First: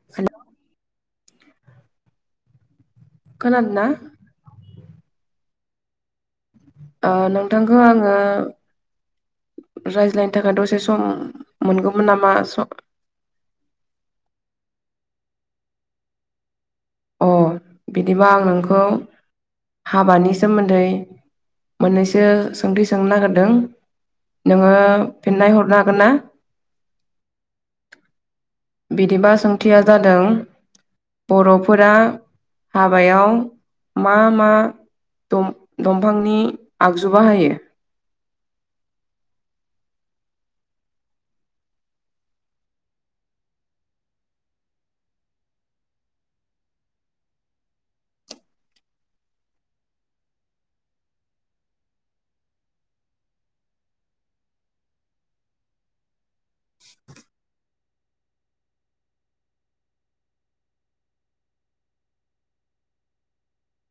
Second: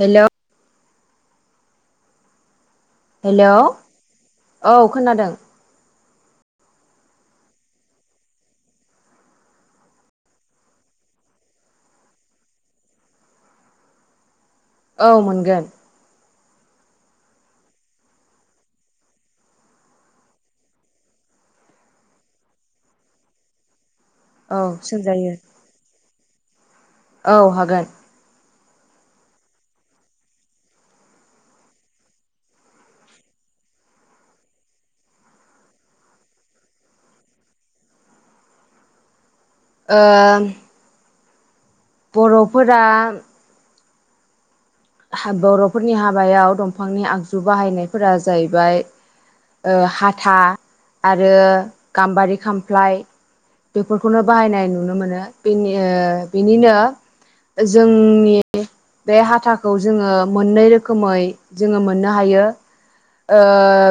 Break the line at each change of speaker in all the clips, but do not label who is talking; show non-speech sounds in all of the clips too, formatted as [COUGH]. Hello hello,
खोनादों ना
औ खोनादों।
ओ नोंथांखौ आंङो रायज्लायनो थाखाय दसे सम मोनगौमोन नामा?
औ मोनगोन।
अ बिदिबा आं नोंखौ हाबानि सोमोन्दै मोननैसो सोंथि सोंनो नागिरदों
औ
नोंङो
सोंजायो
फिन्नाय हरनो हागोन ना?
औ हागोन।
बिदिबा सोंथिया जादों बर' फोरा हाबायाव मा मा दम-दंफांनि आगजु बाहायो?
ओम बर'फोरा बर'फोरनि हाबायाव दंफांनि आगजु बाहायनायफोरा जाहैबाय ओ हाथा आरो गाम्बारि खामफ्लाय बेफोरखौनो बाहायनाय नुनो मोनो। बेनि ओ बिनिनो जोंनि बे हाथा खौ जोंङो मोननै रोखोमै जोंङो मोननो हायो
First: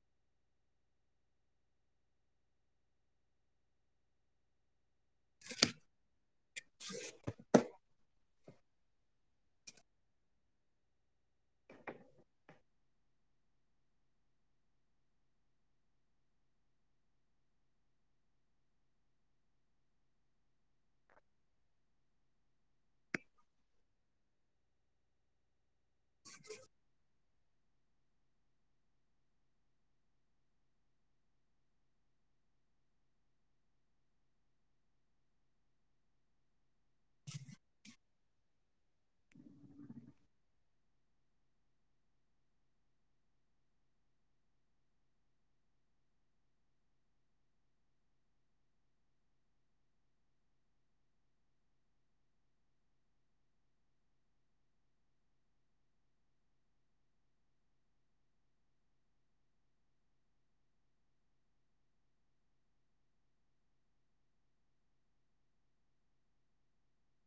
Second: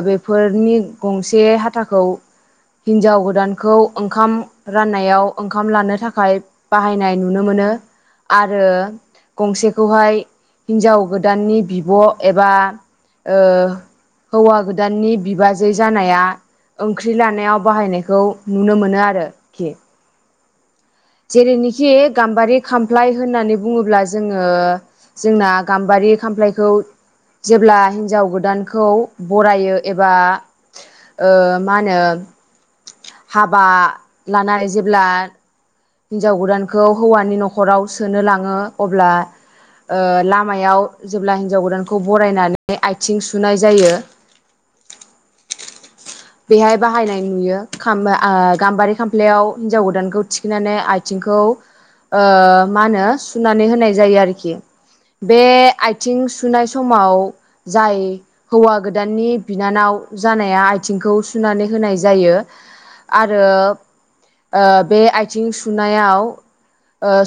बेफोरनि गंसे हाथाखौ हिन्जाव गोदानखौ ओंखाम राननायाव ओंखाम लानो थाखाय बाहायनाय नुनो मोनो आरो गंसेखौहाय हिन्जाव गोदाननि बिब' एबा हौवा गोदाननि बिबाजै जानाया ओंख्रि लानायाव बाहायनायखौ नुनो मोनो आरोखि जेरैनिखि गाम्बारि खामफ्लाय होननानै बुंङोब्ला जोंङो जोंना गाम्बारि खामफ्लायखौ जेब्ला हिन्जाव गोदानखौ बरायो एबा ओ मा होनो हाबा लानाय जेब्ला हिन्जाव गोदानखौ हौवानि न'खराव सोनो लांङो अब्ला ओ लामायाव जेब्ला हिन्जाव गोदानखौ बरायनानै आथिं सुनाय जायो बेहाय बाहायनाय नुयो। खाम ओ गाम्बारि खामफ्लायाव हिन्जाव गोदानखौ थिखोनानै आथिंखौ मा होनो सुनानै होनाय जायो आरोखि बे आथिं सुनाय समाव जाय हौवा गोदाननि बिनानाव जानाया आइथिंखौ सुनानै होनाय जायो आरो बे आइथिं सुनायाव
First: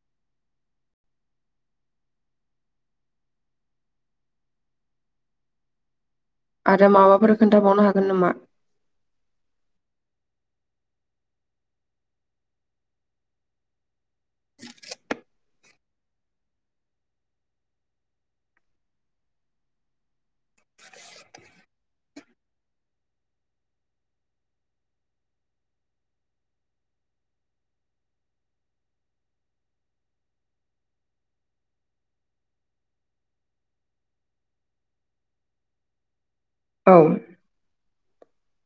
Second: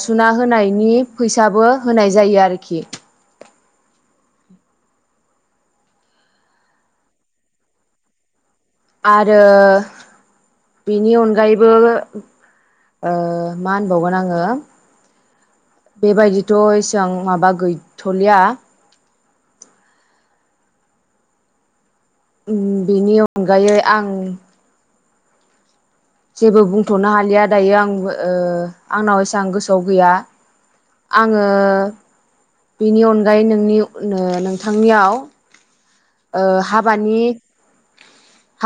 सुना होनायनि फैसाबो होनाय जायो आरोखि
आरो माबाफोर खोन्थाबावनो हागोन नामा?
आरो बिनि अनगायैबो मा होनबावगोन आङो बेबायदिथ' एसेबां माबा गै थलिया बेनि अनगायै आं जेबो बुंथ'नो हालिया दायो आं आंनाव एसेबां गोसोआव गैया आङो बिनि अनगायै नोंनि नोंथांनियाव-
औ
हाबानि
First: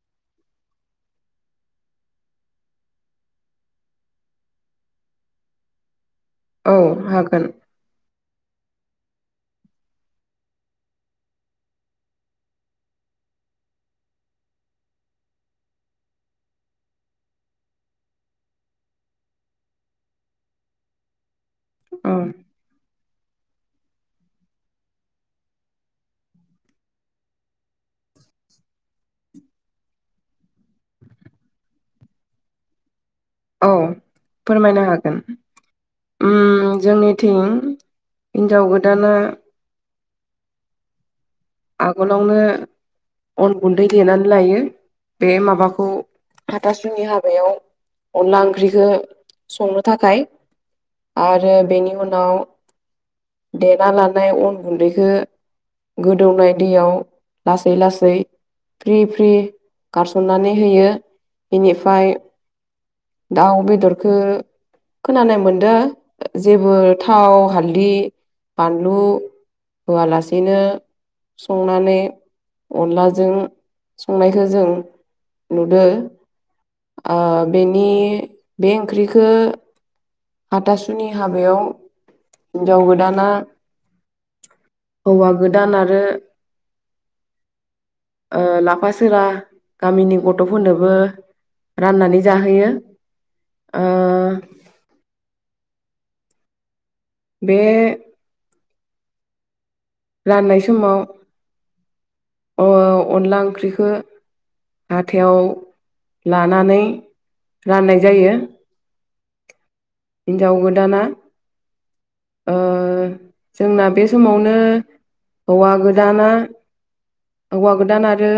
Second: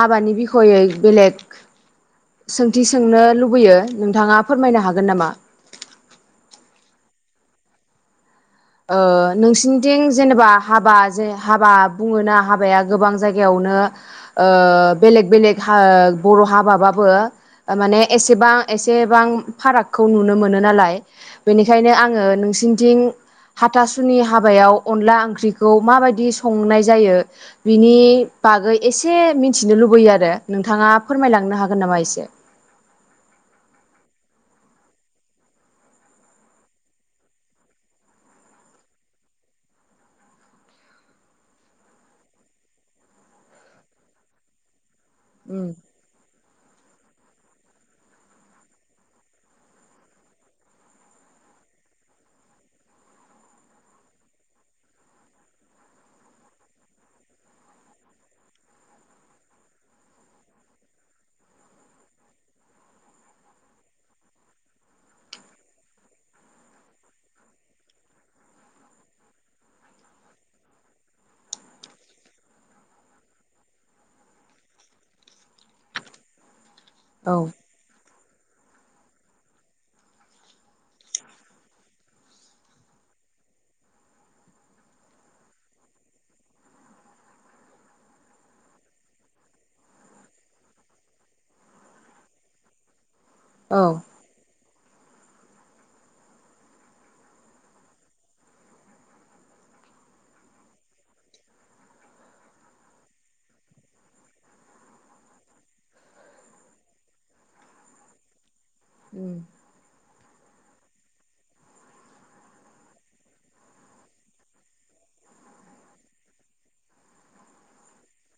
हाबानि बिखयै बेलेग सोंथि सोंनो लुबैयो नोंथाङा फोरमायनो हागोन नामा?
औ हागोन।
नोंसिनिथिं जेनेबा हाबा जे हाबा बुङोना हाबाया गोबां जायगायावनो बेलेग बेलेग बर' हाबाबाबो माने एसेबां एसेबां फारागखौ नुनो मोनो नालाय बेनिखायनो
औ
आङो नोंसिनिथिं हाथासुनि हाबायाव अनला ओंख्रिखौ माबायदि संनाय जायो बिनि बागै एसे मिथिनो लुबैयो आरो नोंथाङा फोरमायलांनो हागोन नामा एसे?
औ फोरमायनो हागोन। जोंनिथिं हिन्जाव गोदाना आगोलावनो अन गुन्दै देनानै लायो बे
उम
माबाखौ हाथासुनि हाबायाव अनला ओंख्रिखौ संनो थाखाय आरो बेनि उनाव देना लानाय अन गुन्दैखौ गोदौनाय दैयाव लासै लासै फ्रि फ्रि गारसननानै होयो बेनिफ्राय दाउ बेदरखौ खोनानाय मोनदों जेबो थाव हालदै बानलु होआलासेनो संनानै अनलाजों संनायखौ जों नुदो ओ
औ
बेनि बे ओंख्रिखो हाथासुनि हाबायाव हिन्जाव गोदाना हौवा गोदान आरो ओ लाफा सोरा गामिनि गथ'फोरनोबो राननानै जाहोयो। ओ
औ।
बे राननाय समाव अनला ओंख्रिखो हाथायाव लानानै राननाय जायो
उम
हिन्जाव गोदाना जोंना बे समावनो हौवा गोदाना हौवा गोदान आरो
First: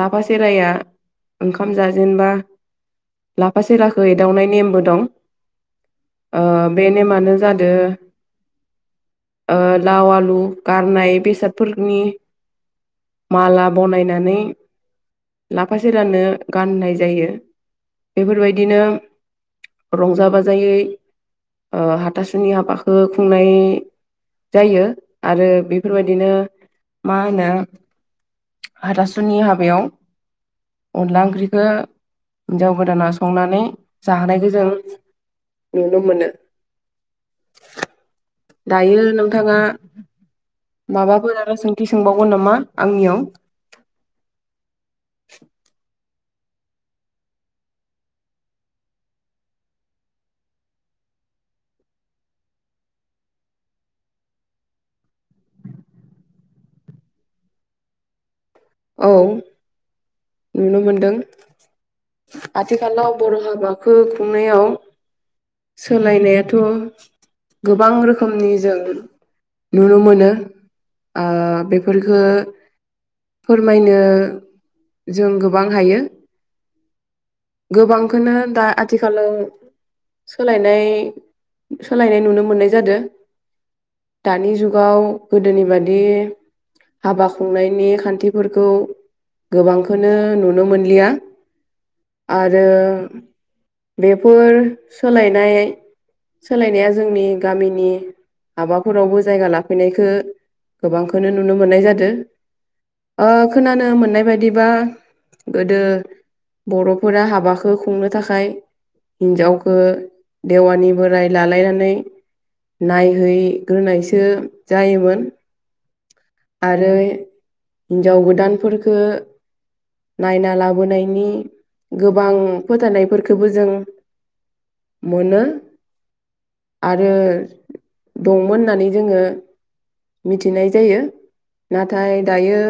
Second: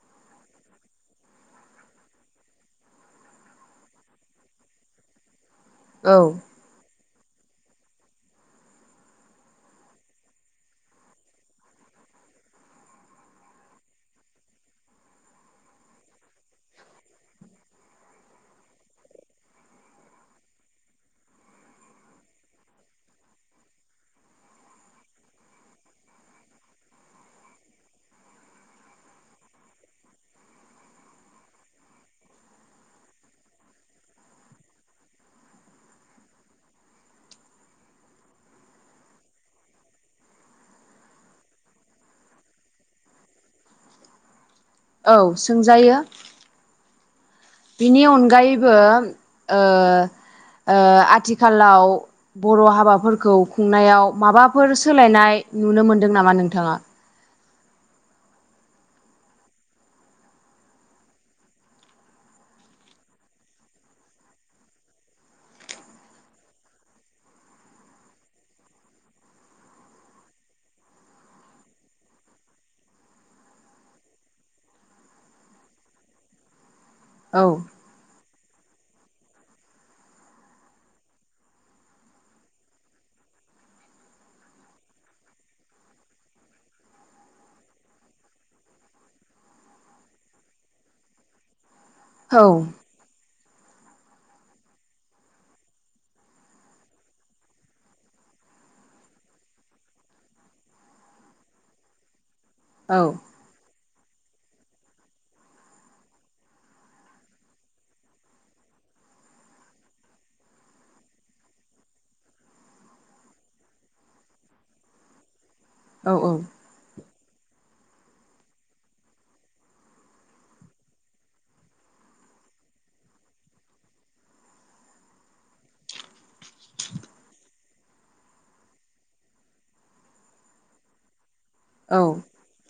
लाफा सेराया ओंखाम जाजेनबा लाफा सेराखौ एदावनाय नेमबो दं।
औ
बे नेमानो जादों ओ लाव आलु गारनाय बेसादफोरनि माला बनायनानै लाफा सैरानो गानहोनाय जायो बेफोरबायदिनो रंजा बाजायै ओ हाथासुनि हाबाखो खुंनाय जायो आरो बेफोरबायदिनो मा होनो हाथासुनि हाबायाव अनला ओंख्रिखौ हिनजाव गोदाना संनानै जाहोनायखौ जों नुनो मोनो। दायो नोंथाङा माबाफोर आरो सोंथि सोंबावगोन नामा आंनियाव?
औ सोंजायो। बिनि अनगायैबो ओ ओ आथिखालाव बर' हाबाफोरखौ खुंनायाव माबाफोर सोलायनाय नुनो मोनदों नामा नोंथाङा?
औ नुनो मोनदों। आथिखालाव बर' हाबाखौ खुंनायाव सोलायनायाथ' गोबां रोखोमनि जों नुनो मोनो ओ बेफोरखो फोरमायनो जों गोबां हायो।
औ।
गोबांखौनो दा आथिखालाव सोलायनाय सोलायनाय नुनो मोननाय जादो। दानि जुगाव गोदोनि बादि हाबा खुंनायनि खान्थि फोरखौ गोबांखौनो नुनो मोनलिया।
औ
आरो बेफोर सोलायनाय सोलायनाया जोंनि गामिनि हाबाफोरावबो जायगा लाफैनायखो गोबांखौनो नुनो मोननाय जादो।
औ।
ओ खोनानो मोननाय बायदिबा गोदो बर'फोरा हाबाखौ खुंनो थाखाय हिनजावखो देवानि बोराय लालायनानै नायहैग्रोनायसो जायोमोन।
औ औ।
आरो हिन्जाव गोदानफोरखो नायना लाबोनायनि गोबां फोथायनायफोरखौबो जों मोननो आरो दंमोन होननानै जोङो मिथिनाय जायो
औ
नाथाय दायो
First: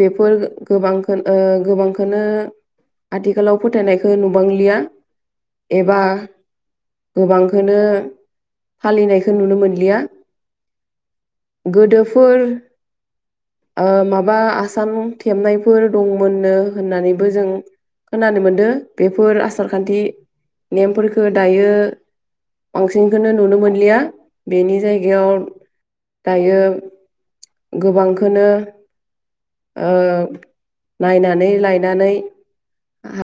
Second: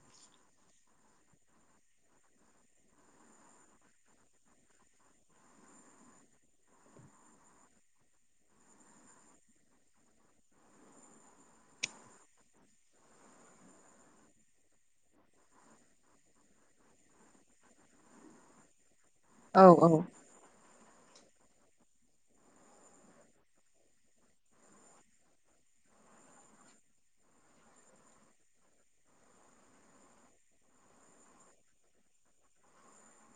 बेफोर गोबांखौ गोबांखौनो आथिखालाव फोथायनायखौ नुबांलिया एबा गोबांखौो फालिनायखौ नुनो मोनलिया गोदोफोर माबा बा आसान थेबनायफोर दंमोननो होननानैबो जों खोनानो मोनदों बेफोर आसारखान्थि नेमफोरफोरखो दायो बांसिनखौनो नुनो मोनलिया बेनि जायगायाव दायो गोबांखोनो ओ नायनानै लायनानै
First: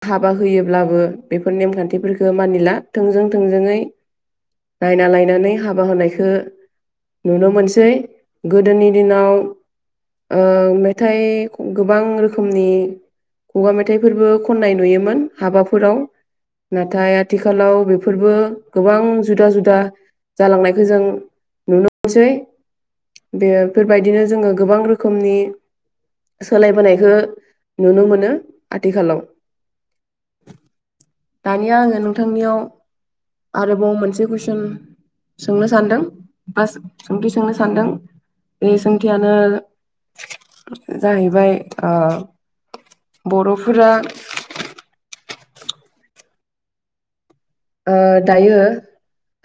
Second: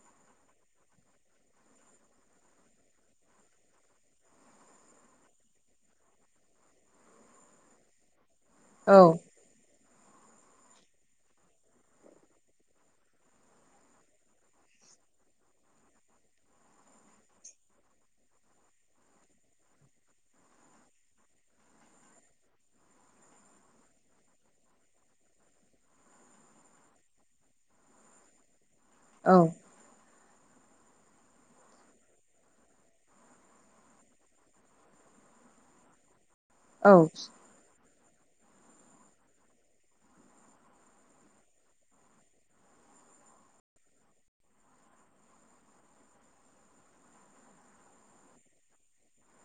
हाबा होयोब्लाबो बेफोर नेमखान्थिफोरखौ मानिला थोंजों थोंजोङै नायना लायनानै हाबा होनायखौ नुनो मोनसै गोदोनि
औ औ
दिनाव ओ मेथाइ गोबां रोखोमनि खुगा मेथाइफोरबो खननाय नुयोमोन हाबाफोराव। नाथाय आथिखालाव बेफोरबो गोबां जुदा जुदा जालांनायखौ जों नुनो मोनसै बेफोरबायदिनो जोङो गोबां रोखोम रोखोमनि सोलायबोनायखौ नुनो मोनो आथिखालाव
औ
दानिया आङो नोंथांनियाव आरोबाव मोनसे कुइसन सोंनो सानदों बास
औ
सोंथि सोंनो सानदों बे सोंथियानो जाहैबाय आ बर'फोरा आ दायो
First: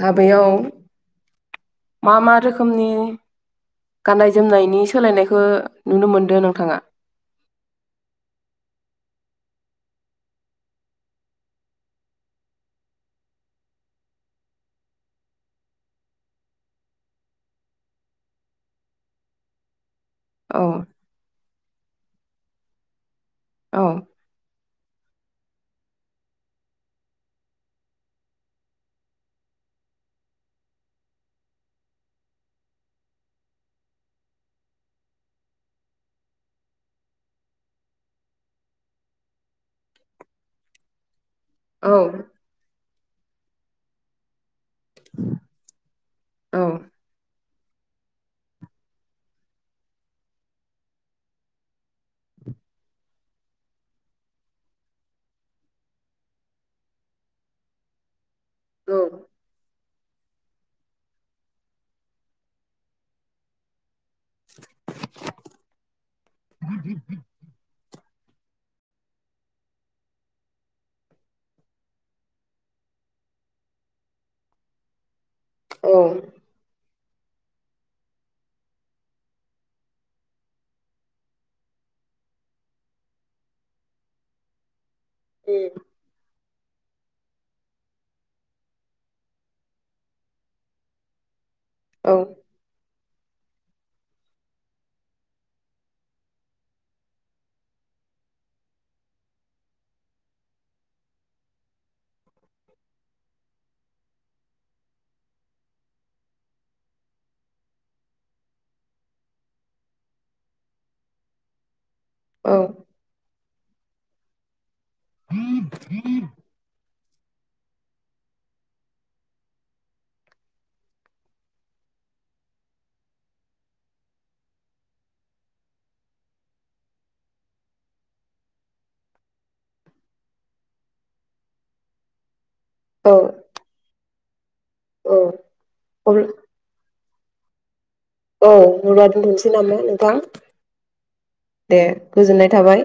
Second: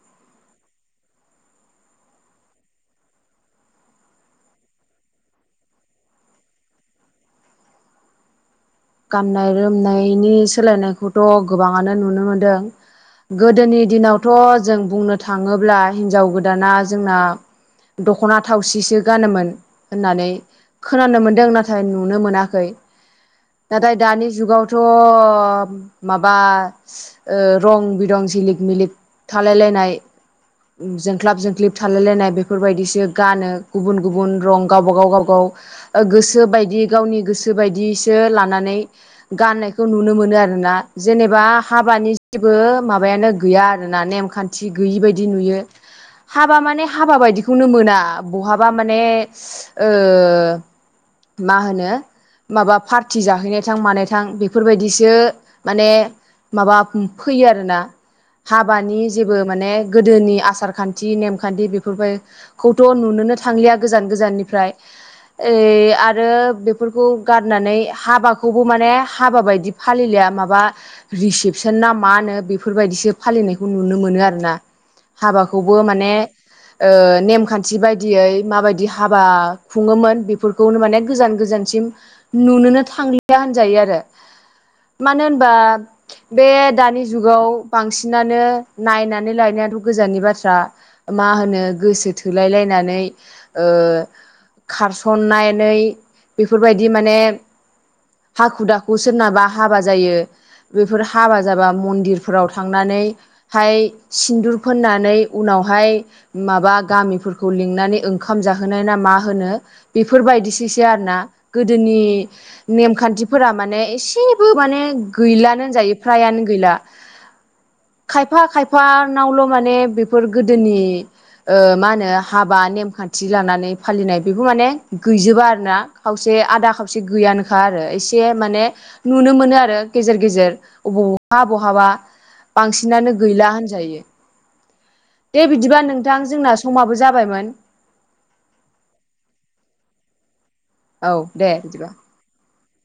हाबायाव मा मा रोखोमनि गाननाय जोमनायनि सोलायनायखौ नुनो मोनदों नोंथाङा
गाननाय जोमनायनि सोलायनायखौथ' गोबाङानो नुनो मोनदों गोदोनि दिनावथ' जों बुंनो थाङोब्ला हिनजाव गोदाना जोंना दख'ना थावसिसो गानोमोन होननानै
औ
खोनानो मोन्दों नाथाय नुनो मोनाखै
औ
नाथाय दानि जुगावथ' माबा ओ रं बिरं जिलिक मिलिक थालायलायनाय जोंख्लाब जोंख्लिब थालायलायनाय बेफोरबायदिसो गानो गुबुन गुबुन रं गावबा गाव गावबा गाव गोसो बायदि गावनि गोसो बायदिसो ला नानै गाननायखौ नुनो मोनो आरो ना जेनेबा
औ
हाबानि बो माबायानो गैया आरोना नेमखान्थि गैयि बायदि नुयो हाबा
औ
माने हाबा बायदिखौनो मोना बहाबा माने ओ मा होनो माबा पार थि जाहैनाय थां मानायथां बेफोरबायदिसो माने माबा फैयो आरोना हाबानि जेबो माने गोदोनि आसारखान्थि नेमखान्थि बेफोरखौथ' नुनोनो थांलिया गोजान गोजाननिफ्राय ऐ आरो बेफोरखौ गारनानै हाबाखौबो माने हाबा बायदि फालिलिया माबा रिसेपसनना मा नो बेफोरबायदिसो फालिनायखौ नुनो मोनो आरो ना हाबाखौबो
औ
माने ओ नेमखान्थि बायदियै माबायदि हाबा खुङोमोन बेफोरखौनो माने गोजान गोजानसिम नुनोनो थांलिया होनजायो आरो मानो होनबा बे दानि जुगाव बांसिनानो नायनानै लायनायाथ' गोजाननि बाथ्रा मा होनो गोसो
औ
थोलायलायनानै ओ खारसननानै बेफोरबायदि माने हाखु दाखु सोरनाबा हाबा जायो बेफोर हाबा जाबा मन्दिरफोराव थांनानै हाय सिन्दुर फोननानै उनावहाय माबा गामिफोरखौ लिंनानै ओंखाम जाहोनाय ना मा होनो बेफोरबायदिसैसो आरोना गोदोनि
औ
नेमखान्थिफोरा माने एसेबो माने गैलानो होनजायो फ्राइयानो गैला।
[INAUDIBLE]
खायफा खायफा नावल' माने बेफोर गोदोनि ओ मा होनो हाबा नेमखान्थि लानानै फालिनाय बेबो माने गैजोबा आरोना खावसे आदा खावसे गैयानोखा आरो एसे माने नुनो मोनो आरो गेजेर गेजेर अबावबा बहाबा बांसिनानो
औ
गैला होनजायो
औ
दे बिदिब्ला नोंथां
अब्ला
जोंना समाबो जाबायमोन
औ होनबा दोनथ'सै नामा नोंथां
औ दे बिदिबा
गोजोननाय थाबाय।